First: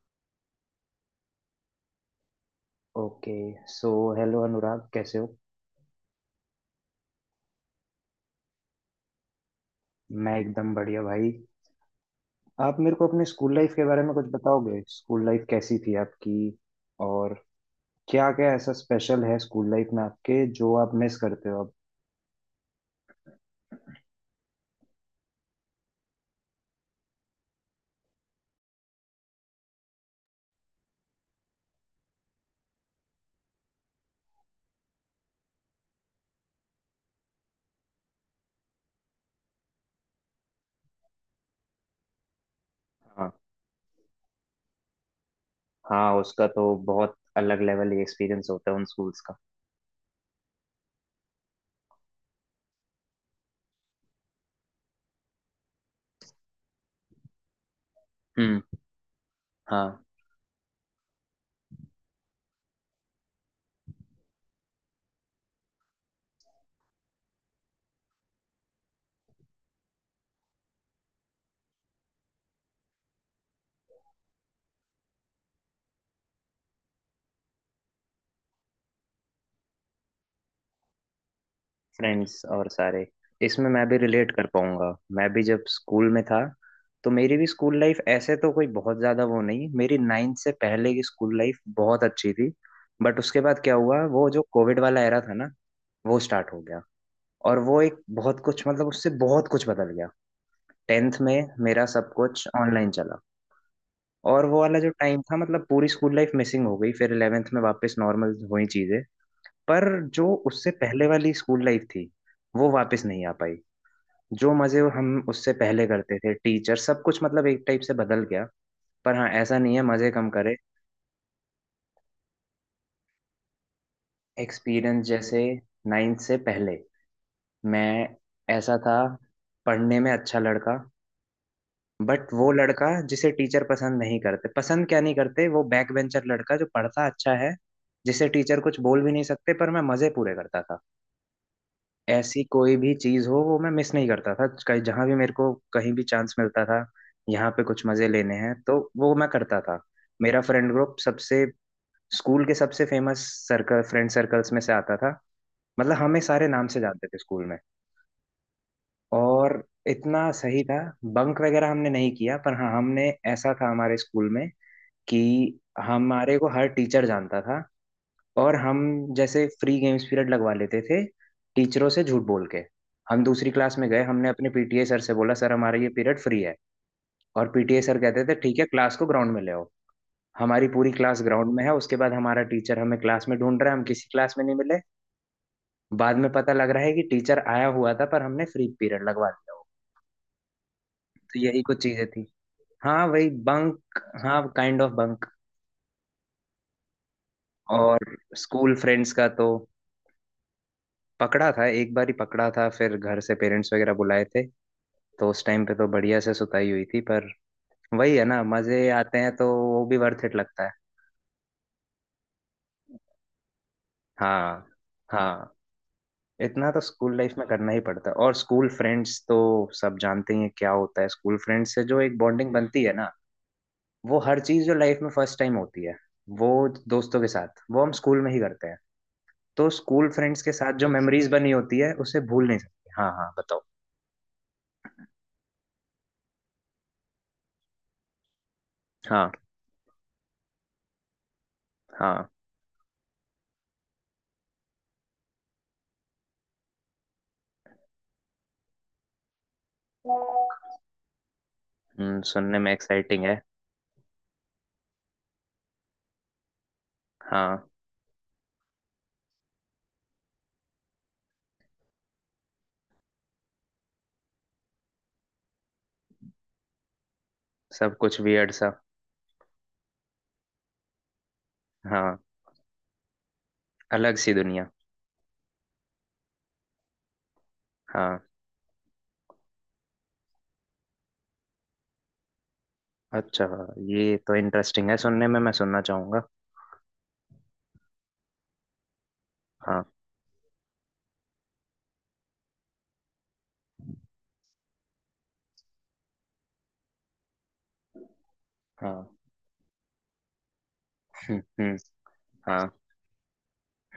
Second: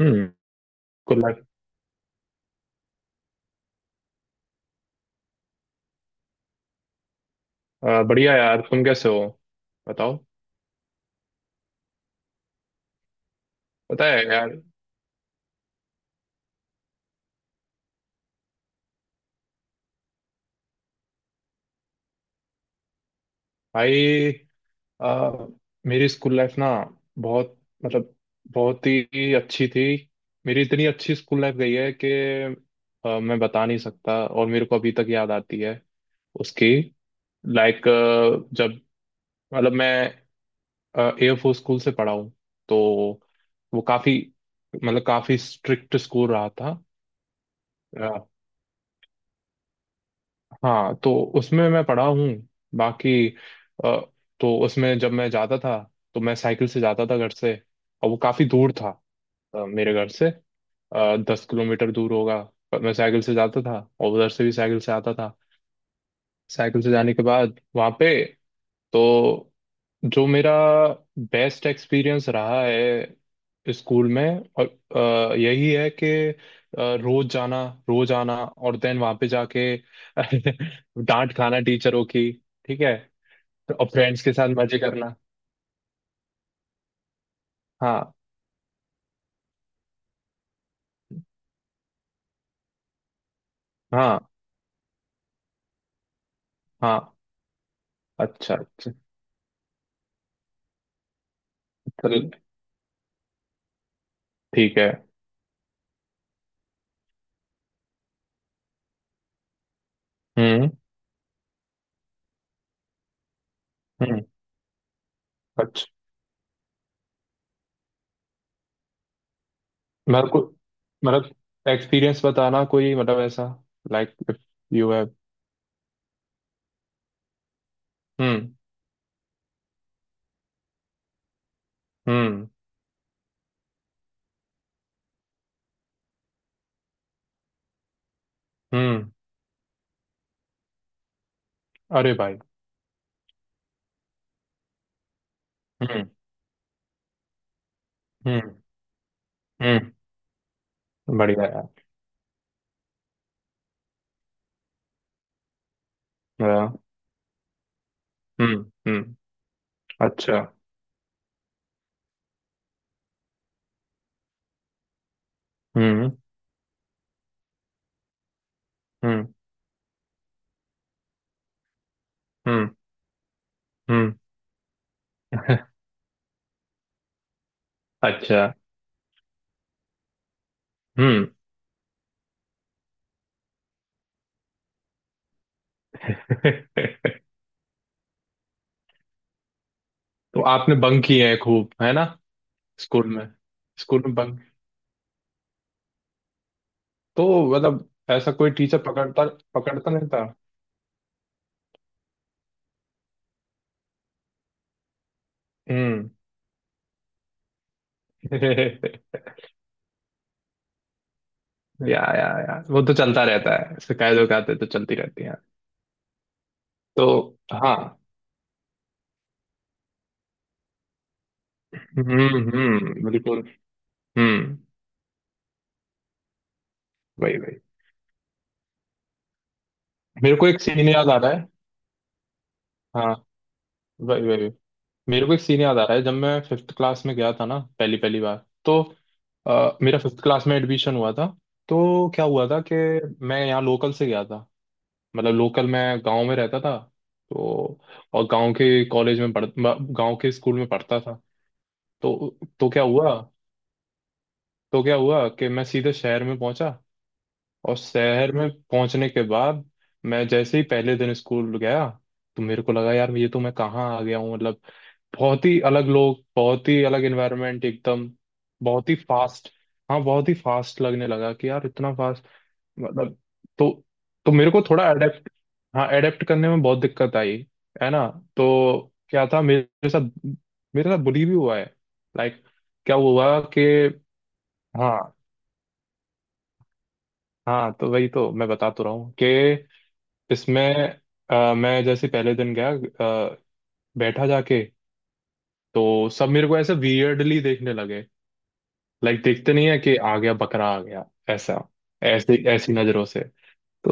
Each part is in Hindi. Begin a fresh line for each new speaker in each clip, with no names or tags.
हम्म। Good luck.
Okay. So hello Anurag, कैसे हो?
बढ़िया यार, तुम कैसे हो? बताओ।
मैं एकदम बढ़िया भाई। आप मेरे को अपने स्कूल लाइफ के बारे
पता
में
है
कुछ
यार।
बताओगे? स्कूल लाइफ कैसी थी आपकी? और क्या क्या ऐसा स्पेशल है स्कूल लाइफ में आपके जो आप मिस करते हो अब?
भाई, अ, मेरी स्कूल लाइफ ना, बहुत, मतलब, बहुत ही अच्छी थी। मेरी इतनी अच्छी स्कूल लाइफ गई है कि मैं बता नहीं सकता, और मेरे को अभी तक याद आती है उसकी। लाइक, जब, मतलब, मैं एयरफोर्स स्कूल से पढ़ा हूँ। तो
हाँ
वो काफ़ी, मतलब काफ़ी स्ट्रिक्ट
हाँ,
स्कूल
उसका
रहा
तो बहुत अलग लेवल
था।
एक्सपीरियंस होता है उन स्कूल्स का।
हाँ, तो उसमें मैं पढ़ा हूँ, बाकी अ, तो उसमें जब मैं जाता था तो मैं साइकिल से जाता था घर से। और वो काफ़ी
हम्म।
दूर था मेरे
हाँ,
घर से। 10 किलोमीटर दूर होगा। पर मैं साइकिल से जाता था और उधर से भी साइकिल से आता था। साइकिल से जाने के बाद वहाँ पे, तो जो मेरा बेस्ट एक्सपीरियंस रहा है स्कूल में और यही है कि रोज जाना, रोज आना और देन वहां पे जाके डांट खाना टीचरों की।
फ्रेंड्स और
ठीक है।
सारे, इसमें
तो
मैं
और
भी
फ्रेंड्स
रिलेट
के
कर
साथ मजे
पाऊंगा।
करना।
मैं भी जब स्कूल में था, तो मेरी भी स्कूल लाइफ
हाँ,
ऐसे तो कोई बहुत ज़्यादा वो नहीं। मेरी नाइन्थ से पहले की स्कूल लाइफ बहुत अच्छी थी। बट उसके बाद क्या हुआ,
हाँ,
वो जो कोविड वाला एरा था ना, वो स्टार्ट हो गया।
हाँ।
और वो एक बहुत
अच्छा,
कुछ, मतलब
अच्छा।
उससे बहुत कुछ बदल गया। टेंथ में मेरा सब
चल
कुछ ऑनलाइन चला, और वो वाला
ठीक
जो
है।
टाइम था, मतलब पूरी स्कूल लाइफ मिसिंग हो गई। फिर इलेवेंथ में वापस नॉर्मल हुई चीज़ें। पर जो उससे
हम्म।
पहले वाली स्कूल लाइफ थी, वो वापस नहीं आ पाई।
हम्म।
जो मजे हम उससे पहले
अच्छा,
करते थे, टीचर, सब कुछ मतलब एक टाइप से बदल गया। पर हाँ, ऐसा नहीं है मजे कम
मेरे को,
करे।
मतलब एक्सपीरियंस बताना कोई, मतलब ऐसा, like if you
experience
have.
जैसे, नाइन्थ से पहले मैं
हम्म।
ऐसा था, पढ़ने में अच्छा लड़का, बट वो
हम्म।
लड़का जिसे टीचर पसंद नहीं करते, पसंद क्या नहीं करते, वो बैक बेंचर लड़का जो पढ़ता अच्छा है, जिसे टीचर कुछ बोल भी
हम्म।
नहीं सकते, पर मैं मजे पूरे करता था।
अरे भाई।
ऐसी कोई भी चीज हो, वो मैं मिस नहीं करता था। कहीं जहां भी मेरे को कहीं भी
हम्म।
चांस मिलता था, यहाँ पे कुछ मजे लेने हैं,
हम्म।
तो वो मैं करता था।
हम्म।
मेरा फ्रेंड ग्रुप सबसे,
बढ़िया है।
स्कूल के सबसे फेमस सर्कल, फ्रेंड सर्कल्स में से आता था। मतलब हमें सारे नाम
हाँ।
से जानते थे स्कूल में।
हम्म। हम्म।
और इतना
अच्छा।
सही था, बंक वगैरह हमने नहीं किया। पर हाँ, हमने ऐसा था हमारे स्कूल में कि
हम्म।
हमारे को हर टीचर जानता था। और हम
हम्म।
जैसे फ्री गेम्स पीरियड लगवा लेते थे टीचरों से झूठ बोल के।
हम्म।
हम दूसरी क्लास में गए,
हम्म।
हमने अपने पीटीए सर से बोला, सर हमारा ये पीरियड फ्री है। और पीटीए सर कहते थे,
अच्छा।
ठीक है क्लास को ग्राउंड में ले आओ। हमारी पूरी क्लास
हम्म।
ग्राउंड में है। उसके बाद हमारा टीचर हमें क्लास में ढूंढ रहा है, हम किसी क्लास में नहीं मिले। बाद में पता लग रहा है कि टीचर आया हुआ था, पर हमने फ्री पीरियड लगवा दिया हो।
तो आपने बंक किए
तो
हैं
यही
खूब,
कुछ
है
चीजें
ना?
थी। हाँ
स्कूल
वही
में,
बंक,
स्कूल में
हाँ
बंक,
काइंड ऑफ बंक।
तो मतलब
और
ऐसा कोई
स्कूल
टीचर
फ्रेंड्स का
पकड़ता,
तो,
पकड़ता नहीं था?
पकड़ा था, एक बार ही पकड़ा था। फिर घर से पेरेंट्स वगैरह बुलाए थे। तो उस टाइम पे तो
हम्म।
बढ़िया से सुताई हुई थी, पर वही है ना, मजे आते हैं तो वो भी वर्थ इट लगता है।
या, वो तो चलता रहता है। शिकायत विकायतें
हाँ
तो चलती रहती हैं।
हाँ, इतना तो
तो
स्कूल लाइफ में करना ही
हाँ।
पड़ता है। और स्कूल फ्रेंड्स तो सब जानते ही हैं क्या होता है। स्कूल फ्रेंड्स से जो एक
हम्म।
बॉन्डिंग बनती है ना,
हम्म, बिल्कुल।
वो हर
हम्म।
चीज जो लाइफ में फर्स्ट टाइम होती है, वो दोस्तों के
वही
साथ,
वही।
वो हम स्कूल में ही करते हैं। तो स्कूल
मेरे
फ्रेंड्स
को
के
एक
साथ जो
सीन याद आ
मेमोरीज
रहा है।
बनी होती है, उसे भूल नहीं सकते। हाँ
हाँ,
हाँ, बताओ।
वही वही। मेरे को एक सीन याद आ रहा है, जब मैं फिफ्थ क्लास में गया था ना पहली पहली बार। तो
हाँ
मेरा फिफ्थ क्लास में एडमिशन हुआ था। तो
हाँ।
क्या हुआ था कि मैं यहाँ लोकल से गया था, मतलब लोकल मैं गांव में रहता था तो, और गांव के कॉलेज में पढ़, गांव के स्कूल में पढ़ता था। तो
सुनने में
तो क्या हुआ,
एक्साइटिंग है।
तो क्या हुआ कि मैं सीधे शहर में पहुंचा।
हाँ,
और शहर में पहुंचने के बाद मैं जैसे ही पहले दिन स्कूल गया तो मेरे को लगा यार, ये तो मैं कहाँ आ गया हूँ? मतलब बहुत ही अलग लोग, बहुत ही अलग एनवायरनमेंट,
सब
एकदम
कुछ वियर्ड सा।
बहुत ही फास्ट। हाँ, बहुत ही फास्ट लगने लगा कि यार, इतना
हाँ,
फास्ट, मतलब। तो
अलग सी
तो मेरे को
दुनिया।
थोड़ा अडेप्ट, हाँ अडेप्ट करने में बहुत दिक्कत आई, है ना।
हाँ
तो क्या था मेरे साथ, मेरे साथ बुली भी हुआ है। लाइक, क्या हुआ
अच्छा,
कि,
हाँ ये तो इंटरेस्टिंग है
हाँ,
सुनने में, मैं सुनना चाहूंगा।
हाँ तो वही तो मैं बता तो रहा हूँ कि
हाँ।
इसमें मैं जैसे पहले दिन गया, बैठा जाके, तो सब मेरे को ऐसे वियर्डली देखने लगे।
हाँ।
लाइक, देखते नहीं है कि आ गया बकरा, आ गया ऐसा,
हम्म।
ऐसे,
हाँ।
ऐसी नजरों से।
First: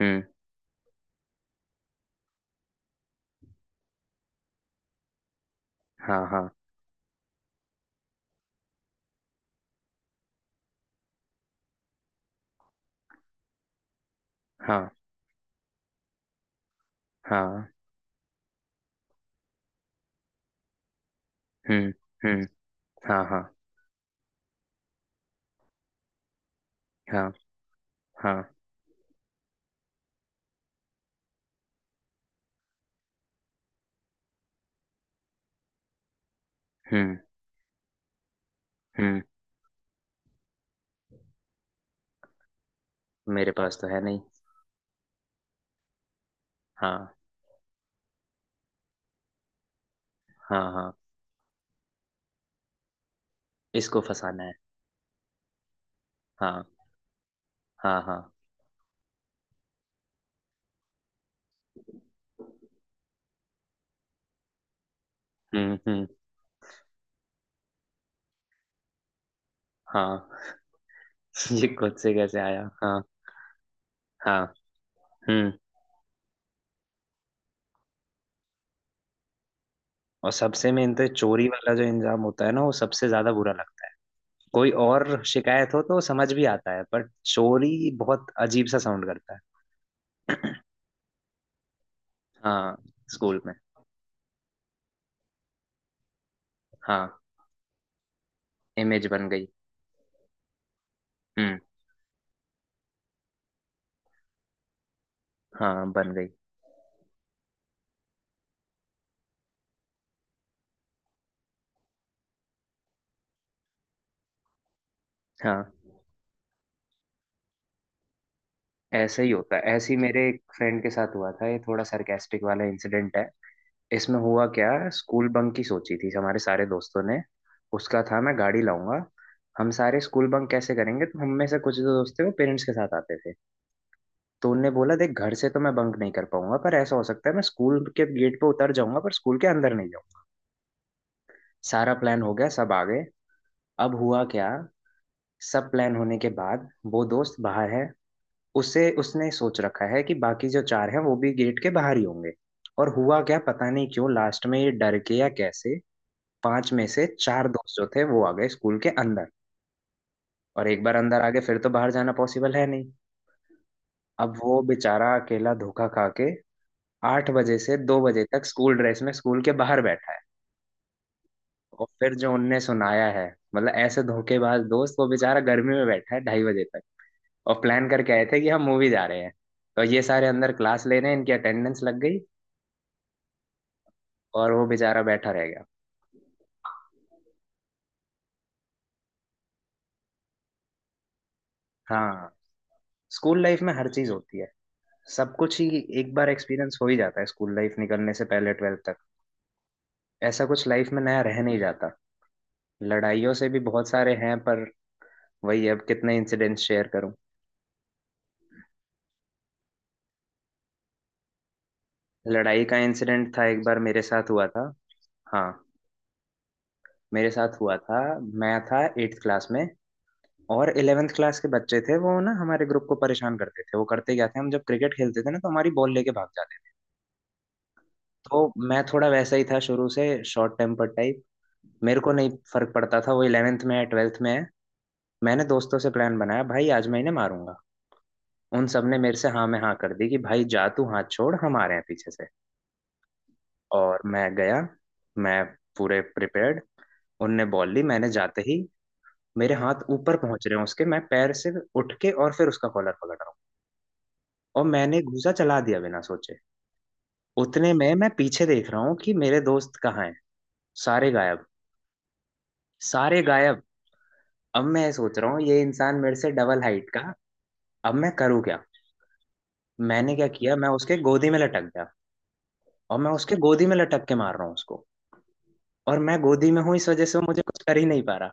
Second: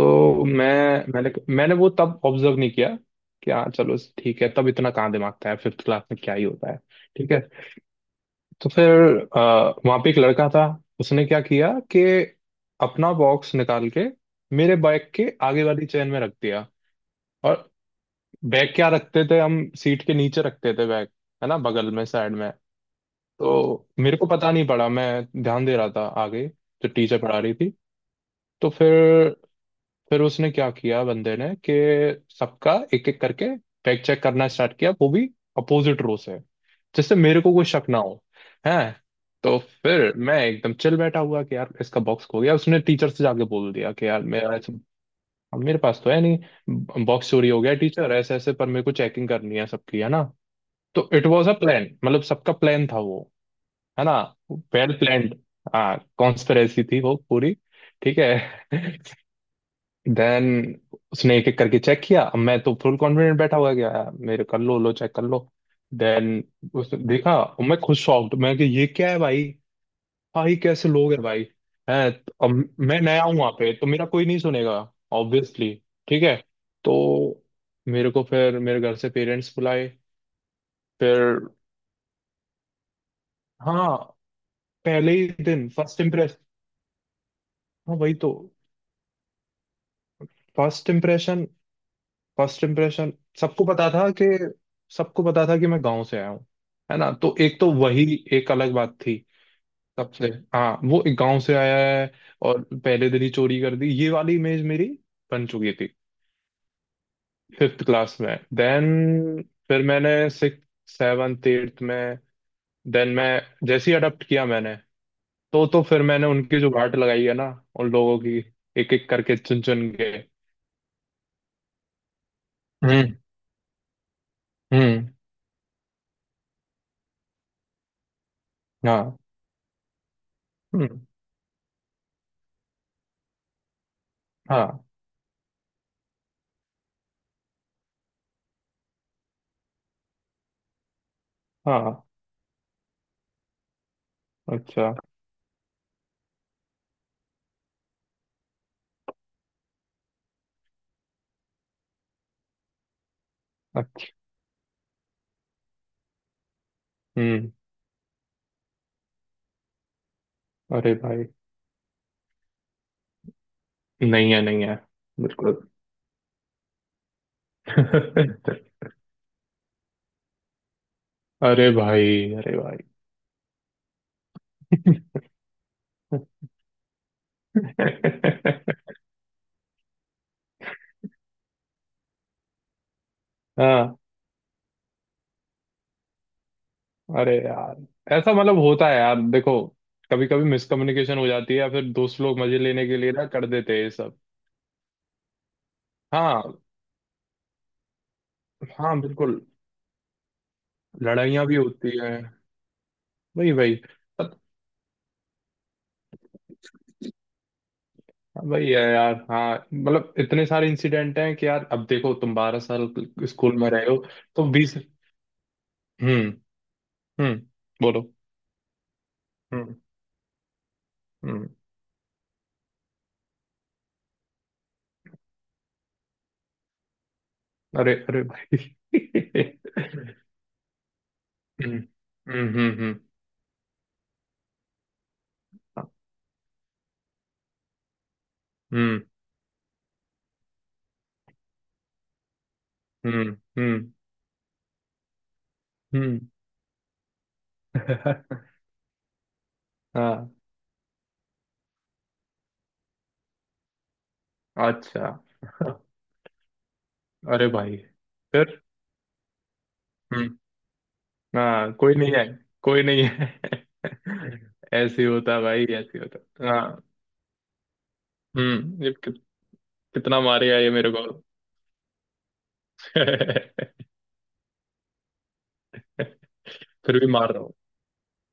हम्म।
मैंने वो तब ऑब्जर्व नहीं किया कि हाँ चलो, ठीक है, तब इतना कहाँ दिमाग था, फिफ्थ क्लास में
हाँ
क्या ही
हाँ।
होता है। ठीक है। तो फिर वहां पे एक लड़का था, उसने क्या किया कि अपना बॉक्स निकाल के मेरे
हाँ।
बैग के आगे वाली चेन में रख दिया। और
हाँ।
बैग क्या रखते थे हम, सीट के नीचे रखते थे बैग, है ना, बगल
हम्म
में, साइड
हम्म।
में।
हाँ हाँ।
तो मेरे को पता नहीं पड़ा, मैं ध्यान दे रहा था आगे, जो टीचर
हाँ।
पढ़ा रही थी।
हाँ।
तो फिर उसने क्या किया बंदे ने कि सबका एक एक करके फैक्ट चेक करना स्टार्ट किया, वो भी अपोजिट रो से, जिससे
हम्म
मेरे को कोई शक ना हो। है।
हम्म।
तो फिर मैं एकदम चिल बैठा हुआ कि यार इसका बॉक्स खो गया, उसने टीचर से जाके
मेरे
बोल
पास तो
दिया
है
कि
नहीं।
यार मेरा ऐसे- अब मेरे पास तो है नहीं,
हाँ
बॉक्स चोरी हो गया टीचर ऐसे ऐसे, पर मेरे को चेकिंग करनी है सबकी, है ना।
हाँ हाँ।
तो इट वाज अ प्लान, मतलब सबका प्लान था वो।
इसको
है ना,
फंसाना है।
Well planned. हाँ,
हाँ
कॉन्स्पिरेसी थी वो पूरी।
हाँ
ठीक
हाँ।
है। देन उसने एक एक करके चेक किया। अब मैं तो फुल कॉन्फिडेंट बैठा हुआ गया, यार मेरे कर लो, लो चेक कर लो।
हम्म।
देन उसने देखा और मैं खुद शॉक्ड, मैं कि ये क्या है भाई,
हाँ।
भाई कैसे लोग हैं भाई।
ये खुद
हैं,
से कैसे
तो अब
आया?
मैं
हाँ।
नया हूँ वहां पे तो मेरा कोई नहीं
हाँ।
सुनेगा,
हम्म।
ऑब्वियसली। ठीक है। तो मेरे को फिर, मेरे घर से पेरेंट्स बुलाए।
और सबसे मेन तो चोरी
फिर,
वाला जो इंजाम होता है ना, वो सबसे ज्यादा बुरा लगता
हाँ,
है। कोई
पहले
और
ही दिन
शिकायत हो तो
फर्स्ट
समझ
इम्प्रेस,
भी आता है, पर चोरी
हाँ वही
बहुत
तो,
अजीब सा साउंड करता है।
फर्स्ट इम्प्रेशन, फर्स्ट
हाँ।
इम्प्रेशन।
स्कूल में।
सबको पता था कि, सबको पता था कि मैं गांव से आया हूँ, है ना,
हाँ,
तो एक तो वही, एक अलग बात
इमेज
थी
बन गई।
सबसे। हाँ, वो एक गांव से
हम्म।
आया है, और पहले दिन ही चोरी कर दी, ये वाली इमेज मेरी बन चुकी
हाँ
थी।
बन गई।
फिफ्थ क्लास में देन, फिर मैंने सिक्स, सेवन्थ, एट्थ में, देन मैं जैसे ही अडॉप्ट किया मैंने,
हाँ,
तो फिर मैंने उनकी जो वाट लगाई है ना, उन लोगों की, एक एक
ऐसे ही
करके
होता
चुन
है।
चुन
ऐसे ही
के।
मेरे एक फ्रेंड के साथ हुआ था। ये थोड़ा सरकास्टिक वाला
हम्म।
इंसिडेंट है। इसमें हुआ क्या,
हम्म।
स्कूल बंक की सोची थी हमारे सारे दोस्तों ने। उसका था, मैं गाड़ी लाऊंगा।
हाँ।
हम सारे स्कूल बंक कैसे
हम्म।
करेंगे, तो हम में से कुछ जो दोस्त थे वो पेरेंट्स के साथ आते थे। तो उनने
हाँ,
बोला, देख घर से तो मैं बंक नहीं कर पाऊंगा, पर ऐसा हो सकता है मैं स्कूल के गेट पे उतर जाऊंगा, पर स्कूल के अंदर नहीं जाऊंगा। सारा
हाँ।
प्लान हो गया, सब आ गए। अब हुआ क्या,
अच्छा।
सब प्लान होने के बाद, वो दोस्त बाहर है। उसे, उसने सोच रखा है कि बाकी जो चार हैं वो भी गेट के बाहर ही होंगे। और हुआ क्या, पता नहीं क्यों लास्ट में ये डर के या कैसे, पांच में से चार
हम्म।
दोस्त जो थे वो आ गए स्कूल के अंदर। और एक
अरे
बार अंदर
भाई।
आ गए फिर तो बाहर जाना पॉसिबल है नहीं।
नहीं
अब
है,
वो
नहीं है।
बेचारा अकेला
बिल्कुल।
धोखा खा के आठ बजे से दो बजे तक स्कूल ड्रेस में स्कूल के बाहर बैठा है।
अरे
और फिर जो
भाई। अरे
उनने
भाई।
सुनाया है, मतलब ऐसे धोखेबाज दोस्त। वो बेचारा गर्मी में बैठा है ढाई बजे तक। और प्लान करके आए थे कि हम मूवी जा रहे हैं। तो ये सारे अंदर क्लास ले रहे हैं, इनकी अटेंडेंस लग गई,
हाँ।
और वो बेचारा बैठा रह गया।
अरे यार, ऐसा मतलब होता है यार देखो, कभी कभी मिसकम्युनिकेशन हो जाती है, या फिर दोस्त
हाँ,
लोग मजे लेने के लिए ना
स्कूल
कर
लाइफ में
देते हैं
हर
ये
चीज
सब।
होती है। सब कुछ ही एक बार
हाँ,
एक्सपीरियंस हो ही जाता है स्कूल लाइफ निकलने से पहले, ट्वेल्थ तक।
हाँ, बिल्कुल।
ऐसा कुछ लाइफ में नया रह
लड़ाइयाँ भी
नहीं जाता।
होती हैं।
लड़ाइयों से
वही
भी
वही,
बहुत सारे हैं,
पत-
पर वही, अब कितने इंसिडेंट्स शेयर करूं।
वही है यार। हाँ, मतलब इतने सारे इंसिडेंट हैं कि यार, अब देखो, तुम बारह
लड़ाई का
साल
इंसिडेंट था,
स्कूल
एक
में
बार
रहे हो,
मेरे साथ
तो
हुआ था।
बीस।
हाँ,
हम्म।
मेरे
हम्म।
साथ हुआ था।
बोलो।
मैं था एट्थ क्लास में,
हम्म।
और इलेवेंथ क्लास के
हम्म।
बच्चे थे वो ना, हमारे ग्रुप को परेशान करते थे। वो करते क्या थे, हम जब क्रिकेट खेलते थे ना, तो हमारी बॉल लेके भाग जाते।
अरे, अरे
तो
भाई।
मैं थोड़ा वैसा ही था शुरू से, शॉर्ट टेम्पर टाइप।
हम्म।
मेरे को नहीं
हम्म।
फर्क
हम्म।
पड़ता था वो इलेवेंथ में है, ट्वेल्थ में है। मैंने दोस्तों से प्लान बनाया, भाई आज मैं इन्हें मारूंगा। उन सब ने
हम्म।
मेरे से हाँ में हाँ कर दी कि भाई जा, तू हाथ छोड़, हम आ रहे हैं पीछे से।
हम्म। हम्म।
और मैं गया, मैं पूरे
हम्म,
प्रिपेयर्ड। उनने बॉल ली, मैंने जाते ही, मेरे हाथ ऊपर
हाँ।
पहुंच रहे हैं उसके, मैं पैर से उठ के, और फिर उसका कॉलर पकड़ रहा हूँ, और मैंने
अच्छा।
घूंसा चला दिया बिना सोचे।
अरे
उतने
भाई,
में मैं पीछे
फिर।
देख रहा हूँ कि मेरे दोस्त कहाँ हैं।
हम्म।
सारे गायब।
हाँ, कोई नहीं है, कोई नहीं
सारे
है।
गायब। अब मैं
ऐसे ही
सोच रहा
होता
हूँ
है
ये
भाई,
इंसान
ऐसे ही
मेरे
होता
से
है।
डबल
हाँ।
हाइट का, अब मैं करूँ क्या।
हम्म, ये कि,
मैंने
कितना
क्या किया,
मारेगा
मैं
ये मेरे
उसके
को?
गोदी में लटक गया। और मैं उसके गोदी में लटक के मार रहा हूँ उसको। और मैं गोदी में हूँ इस
फिर
वजह
भी
से वो
मार
मुझे
रहा हूँ।
कुछ कर ही नहीं पा रहा।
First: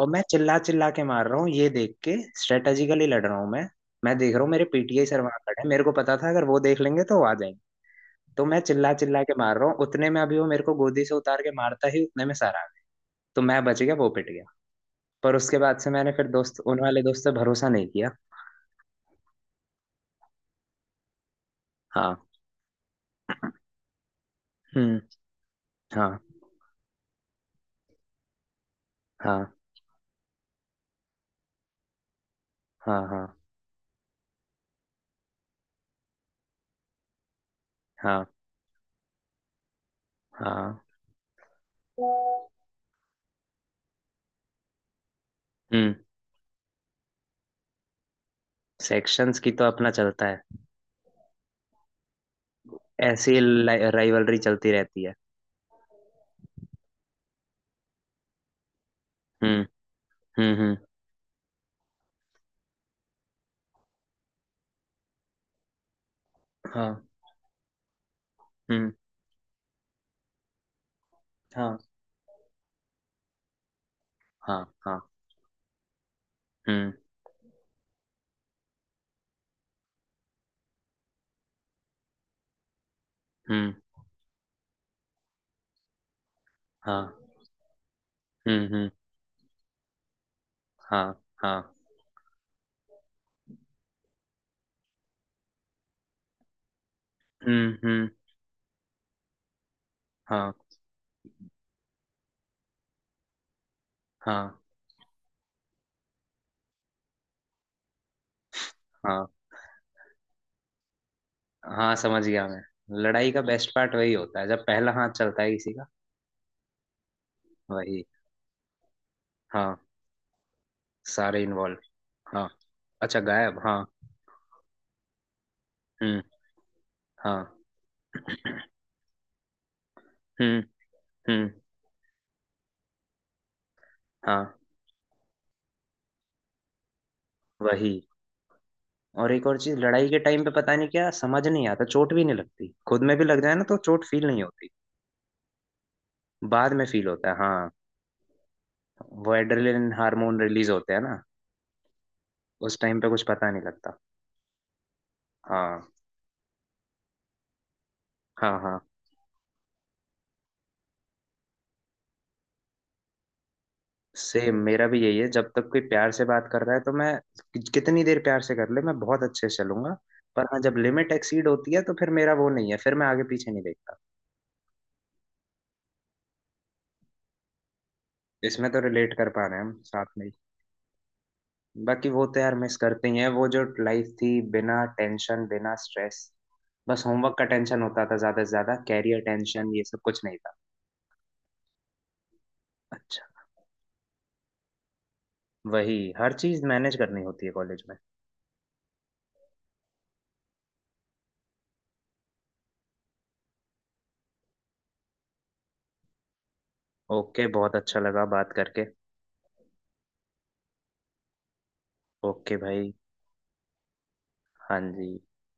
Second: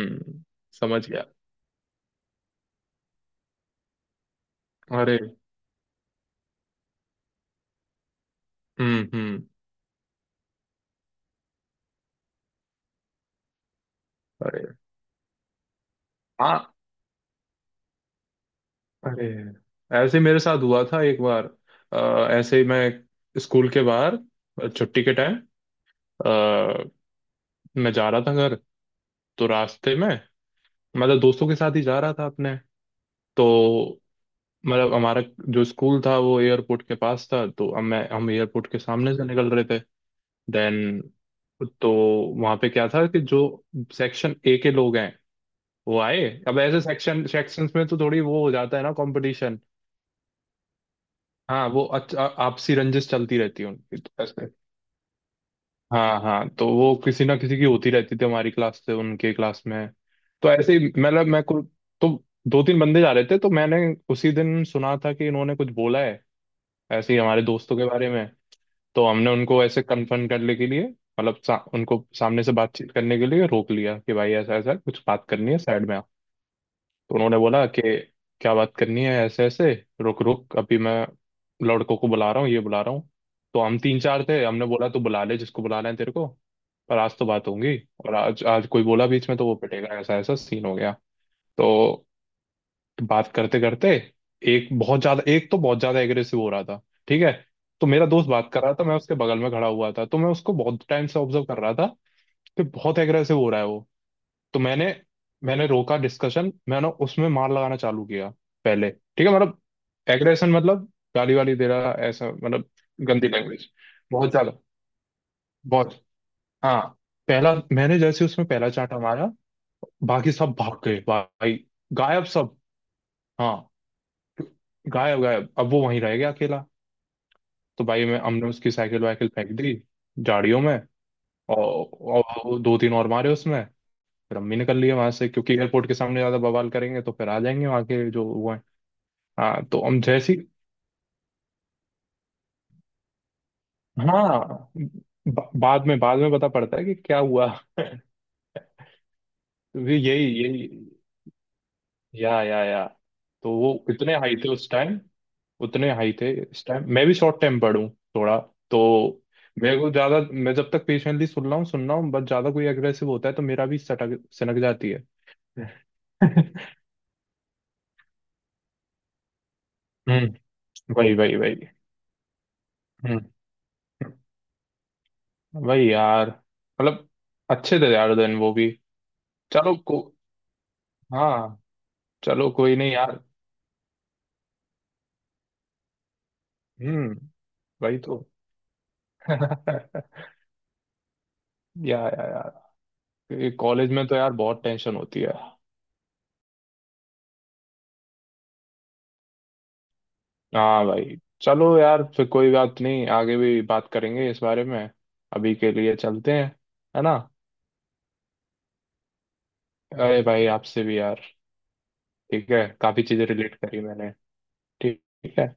और मैं चिल्ला चिल्ला के
समझ गया।
मार रहा हूँ ये देख के, स्ट्रेटेजिकली लड़ रहा हूँ मैं। मैं देख रहा हूँ मेरे पीटीआई
अरे।
सर वहां खड़े हैं, मेरे को पता था अगर वो देख लेंगे तो वो आ जाएंगे। तो मैं चिल्ला
हम्म।
चिल्ला के
हम्म।
मार रहा हूँ। उतने में अभी वो मेरे को गोदी से उतार के मारता ही, उतने में सर आ गया। तो मैं बच गया, वो पिट गया।
अरे।
पर उसके बाद से मैंने फिर
हाँ,
दोस्त, उन वाले दोस्त से भरोसा नहीं किया।
अरे, ऐसे ही मेरे साथ हुआ था एक बार।
हाँ।
ऐसे ही मैं स्कूल के बाहर,
हम्म।
छुट्टी के टाइम,
हाँ।
अ, मैं जा रहा था घर। तो
हाँ
रास्ते में, मतलब दोस्तों के साथ ही जा रहा था अपने।
हाँ। हाँ
तो, मतलब हमारा जो स्कूल था वो एयरपोर्ट के पास था, तो अब मैं,
हाँ।
हम एयरपोर्ट के सामने से निकल रहे थे।
हाँ।
देन, तो वहाँ पे क्या था कि जो सेक्शन ए के लोग हैं,
हम्म।
वो आए। अब ऐसे सेक्शन सेक्शंस में तो थोड़ी वो हो जाता है ना,
सेक्शंस की
कंपटीशन।
तो अपना चलता है।
हाँ, वो अच्छा, आपसी रंजिश
ऐसी
चलती रहती है उनकी, तो
राइवलरी
ऐसे।
चलती रहती है।
हाँ, हाँ, तो वो किसी ना किसी की होती रहती थी हमारी क्लास से उनके
हम्म
क्लास में। तो
हम्म। हम्म।
ऐसे ही, मतलब, मैं कुछ, तो दो तीन बंदे जा रहे थे, तो मैंने, उसी दिन सुना था कि इन्होंने कुछ बोला है,
हाँ।
ऐसे ही हमारे दोस्तों के बारे में।
हम्म।
तो हमने उनको ऐसे कन्फर्म करने के लिए, मतलब
हाँ
उनको सामने से बातचीत करने के लिए रोक लिया कि भाई ऐसा
हाँ।
ऐसा
हाँ।
कुछ बात करनी है, साइड में आप।
हम्म
तो उन्होंने बोला कि क्या बात करनी है, ऐसे ऐसे, रुक रुक, अभी मैं लड़कों को बुला रहा हूँ, ये बुला रहा हूँ। तो
हम्म।
हम तीन चार थे, हमने बोला तो बुला ले, जिसको बुलाना है तेरे को। पर
हाँ।
आज तो बात होंगी, और आज, आज कोई
हम्म।
बोला बीच में तो वो पिटेगा, ऐसा ऐसा सीन हो गया।
हाँ हाँ।
तो बात करते करते, एक बहुत ज्यादा, एक तो बहुत ज्यादा एग्रेसिव हो रहा था। ठीक है। तो मेरा
हम्म।
दोस्त बात कर रहा था, मैं उसके बगल में खड़ा हुआ था, तो मैं
हाँ
उसको बहुत टाइम से ऑब्जर्व कर रहा था कि बहुत एग्रेसिव हो रहा है वो।
हाँ।
तो मैंने मैंने रोका डिस्कशन, मैंने उसमें मार लगाना चालू किया। पहले ठीक
हाँ
है, मतलब एग्रेशन, मतलब गाली वाली दे रहा,
हाँ, समझ
ऐसा
गया मैं।
मतलब गंदी
लड़ाई का
लैंग्वेज,
बेस्ट पार्ट वही
बहुत
होता है
ज्यादा,
जब पहला हाथ चलता है किसी का।
बहुत। हाँ, पहला मैंने
वही।
जैसे उसमें पहला चांटा मारा,
हाँ।
बाकी सब भाग गए
सारे
भाई,
इन्वॉल्व।
गायब
हाँ,
सब।
अच्छा
हाँ,
गायब। हाँ।
गायब गायब, अब वो वहीं रह
हम्म।
गया अकेला।
हाँ।
तो भाई मैं, हमने उसकी साइकिल वाइकिल फेंक दी झाड़ियों
हम्म
में,
हम्म।
और दो तीन और मारे उसमें। फिर अम्मी
हाँ
ने कर लिया वहां से, क्योंकि एयरपोर्ट के सामने ज्यादा बवाल करेंगे तो फिर आ जाएंगे वहां
वही।
के जो वो है।
और एक और
हाँ,
चीज,
तो हम
लड़ाई के
जैसी,
टाइम पे पता नहीं क्या, समझ नहीं आता, चोट भी नहीं लगती। खुद में भी लग जाए ना, तो चोट फील नहीं होती।
हाँ, बाद में, बाद में पता
बाद
पड़ता
में
है कि
फील
क्या
होता है,
हुआ।
हाँ। वो एड्रेनलिन
भी यही
हार्मोन
यही,
रिलीज होते हैं ना,
या या
उस
या
टाइम पे कुछ पता
तो
नहीं
वो
लगता।
इतने हाई थे उस टाइम,
हाँ
उतने हाई थे इस टाइम। मैं भी शॉर्ट टेम्पर्ड हूँ थोड़ा।
हाँ। हाँ।
तो मेरे को ज्यादा, मैं जब तक पेशेंटली सुन रहा हूँ, सुन रहा हूँ बस, ज्यादा कोई एग्रेसिव होता है तो मेरा भी सटक,
सेम
सनक
मेरा
जाती
भी यही
है।
है, जब तक कोई प्यार से बात कर रहा है तो मैं, कितनी देर प्यार से कर ले, मैं बहुत अच्छे से चलूंगा। पर
हम्म।
हाँ, जब लिमिट
वही वही
एक्सीड
वही।
होती है, तो फिर मेरा वो नहीं है, फिर मैं आगे
हम्म।
पीछे नहीं देखता।
भाई यार, मतलब अच्छे थे यार दिन वो
इसमें
भी,
तो रिलेट कर पा रहे हैं
चलो
हम
को,
साथ में ही।
हाँ,
बाकी वो तो
चलो
यार मिस
कोई नहीं
करते ही
यार।
हैं, वो जो लाइफ थी बिना टेंशन बिना स्ट्रेस। बस
हम्म,
होमवर्क का टेंशन
वही
होता था
तो।
ज्यादा से ज्यादा, कैरियर टेंशन ये सब कुछ नहीं था।
या, यार,
अच्छा।
कॉलेज में तो यार बहुत टेंशन होती है।
वही, हर चीज मैनेज करनी होती है कॉलेज में।
हाँ भाई, चलो यार फिर, कोई बात नहीं, आगे भी बात करेंगे इस बारे में। अभी के लिए चलते हैं, है ना।
ओके, बहुत अच्छा लगा बात करके।
अरे भाई, आपसे भी यार, ठीक
ओके
है,
भाई।
काफी चीजें रिलेट करी मैंने।
हाँ जी।
ठीक है।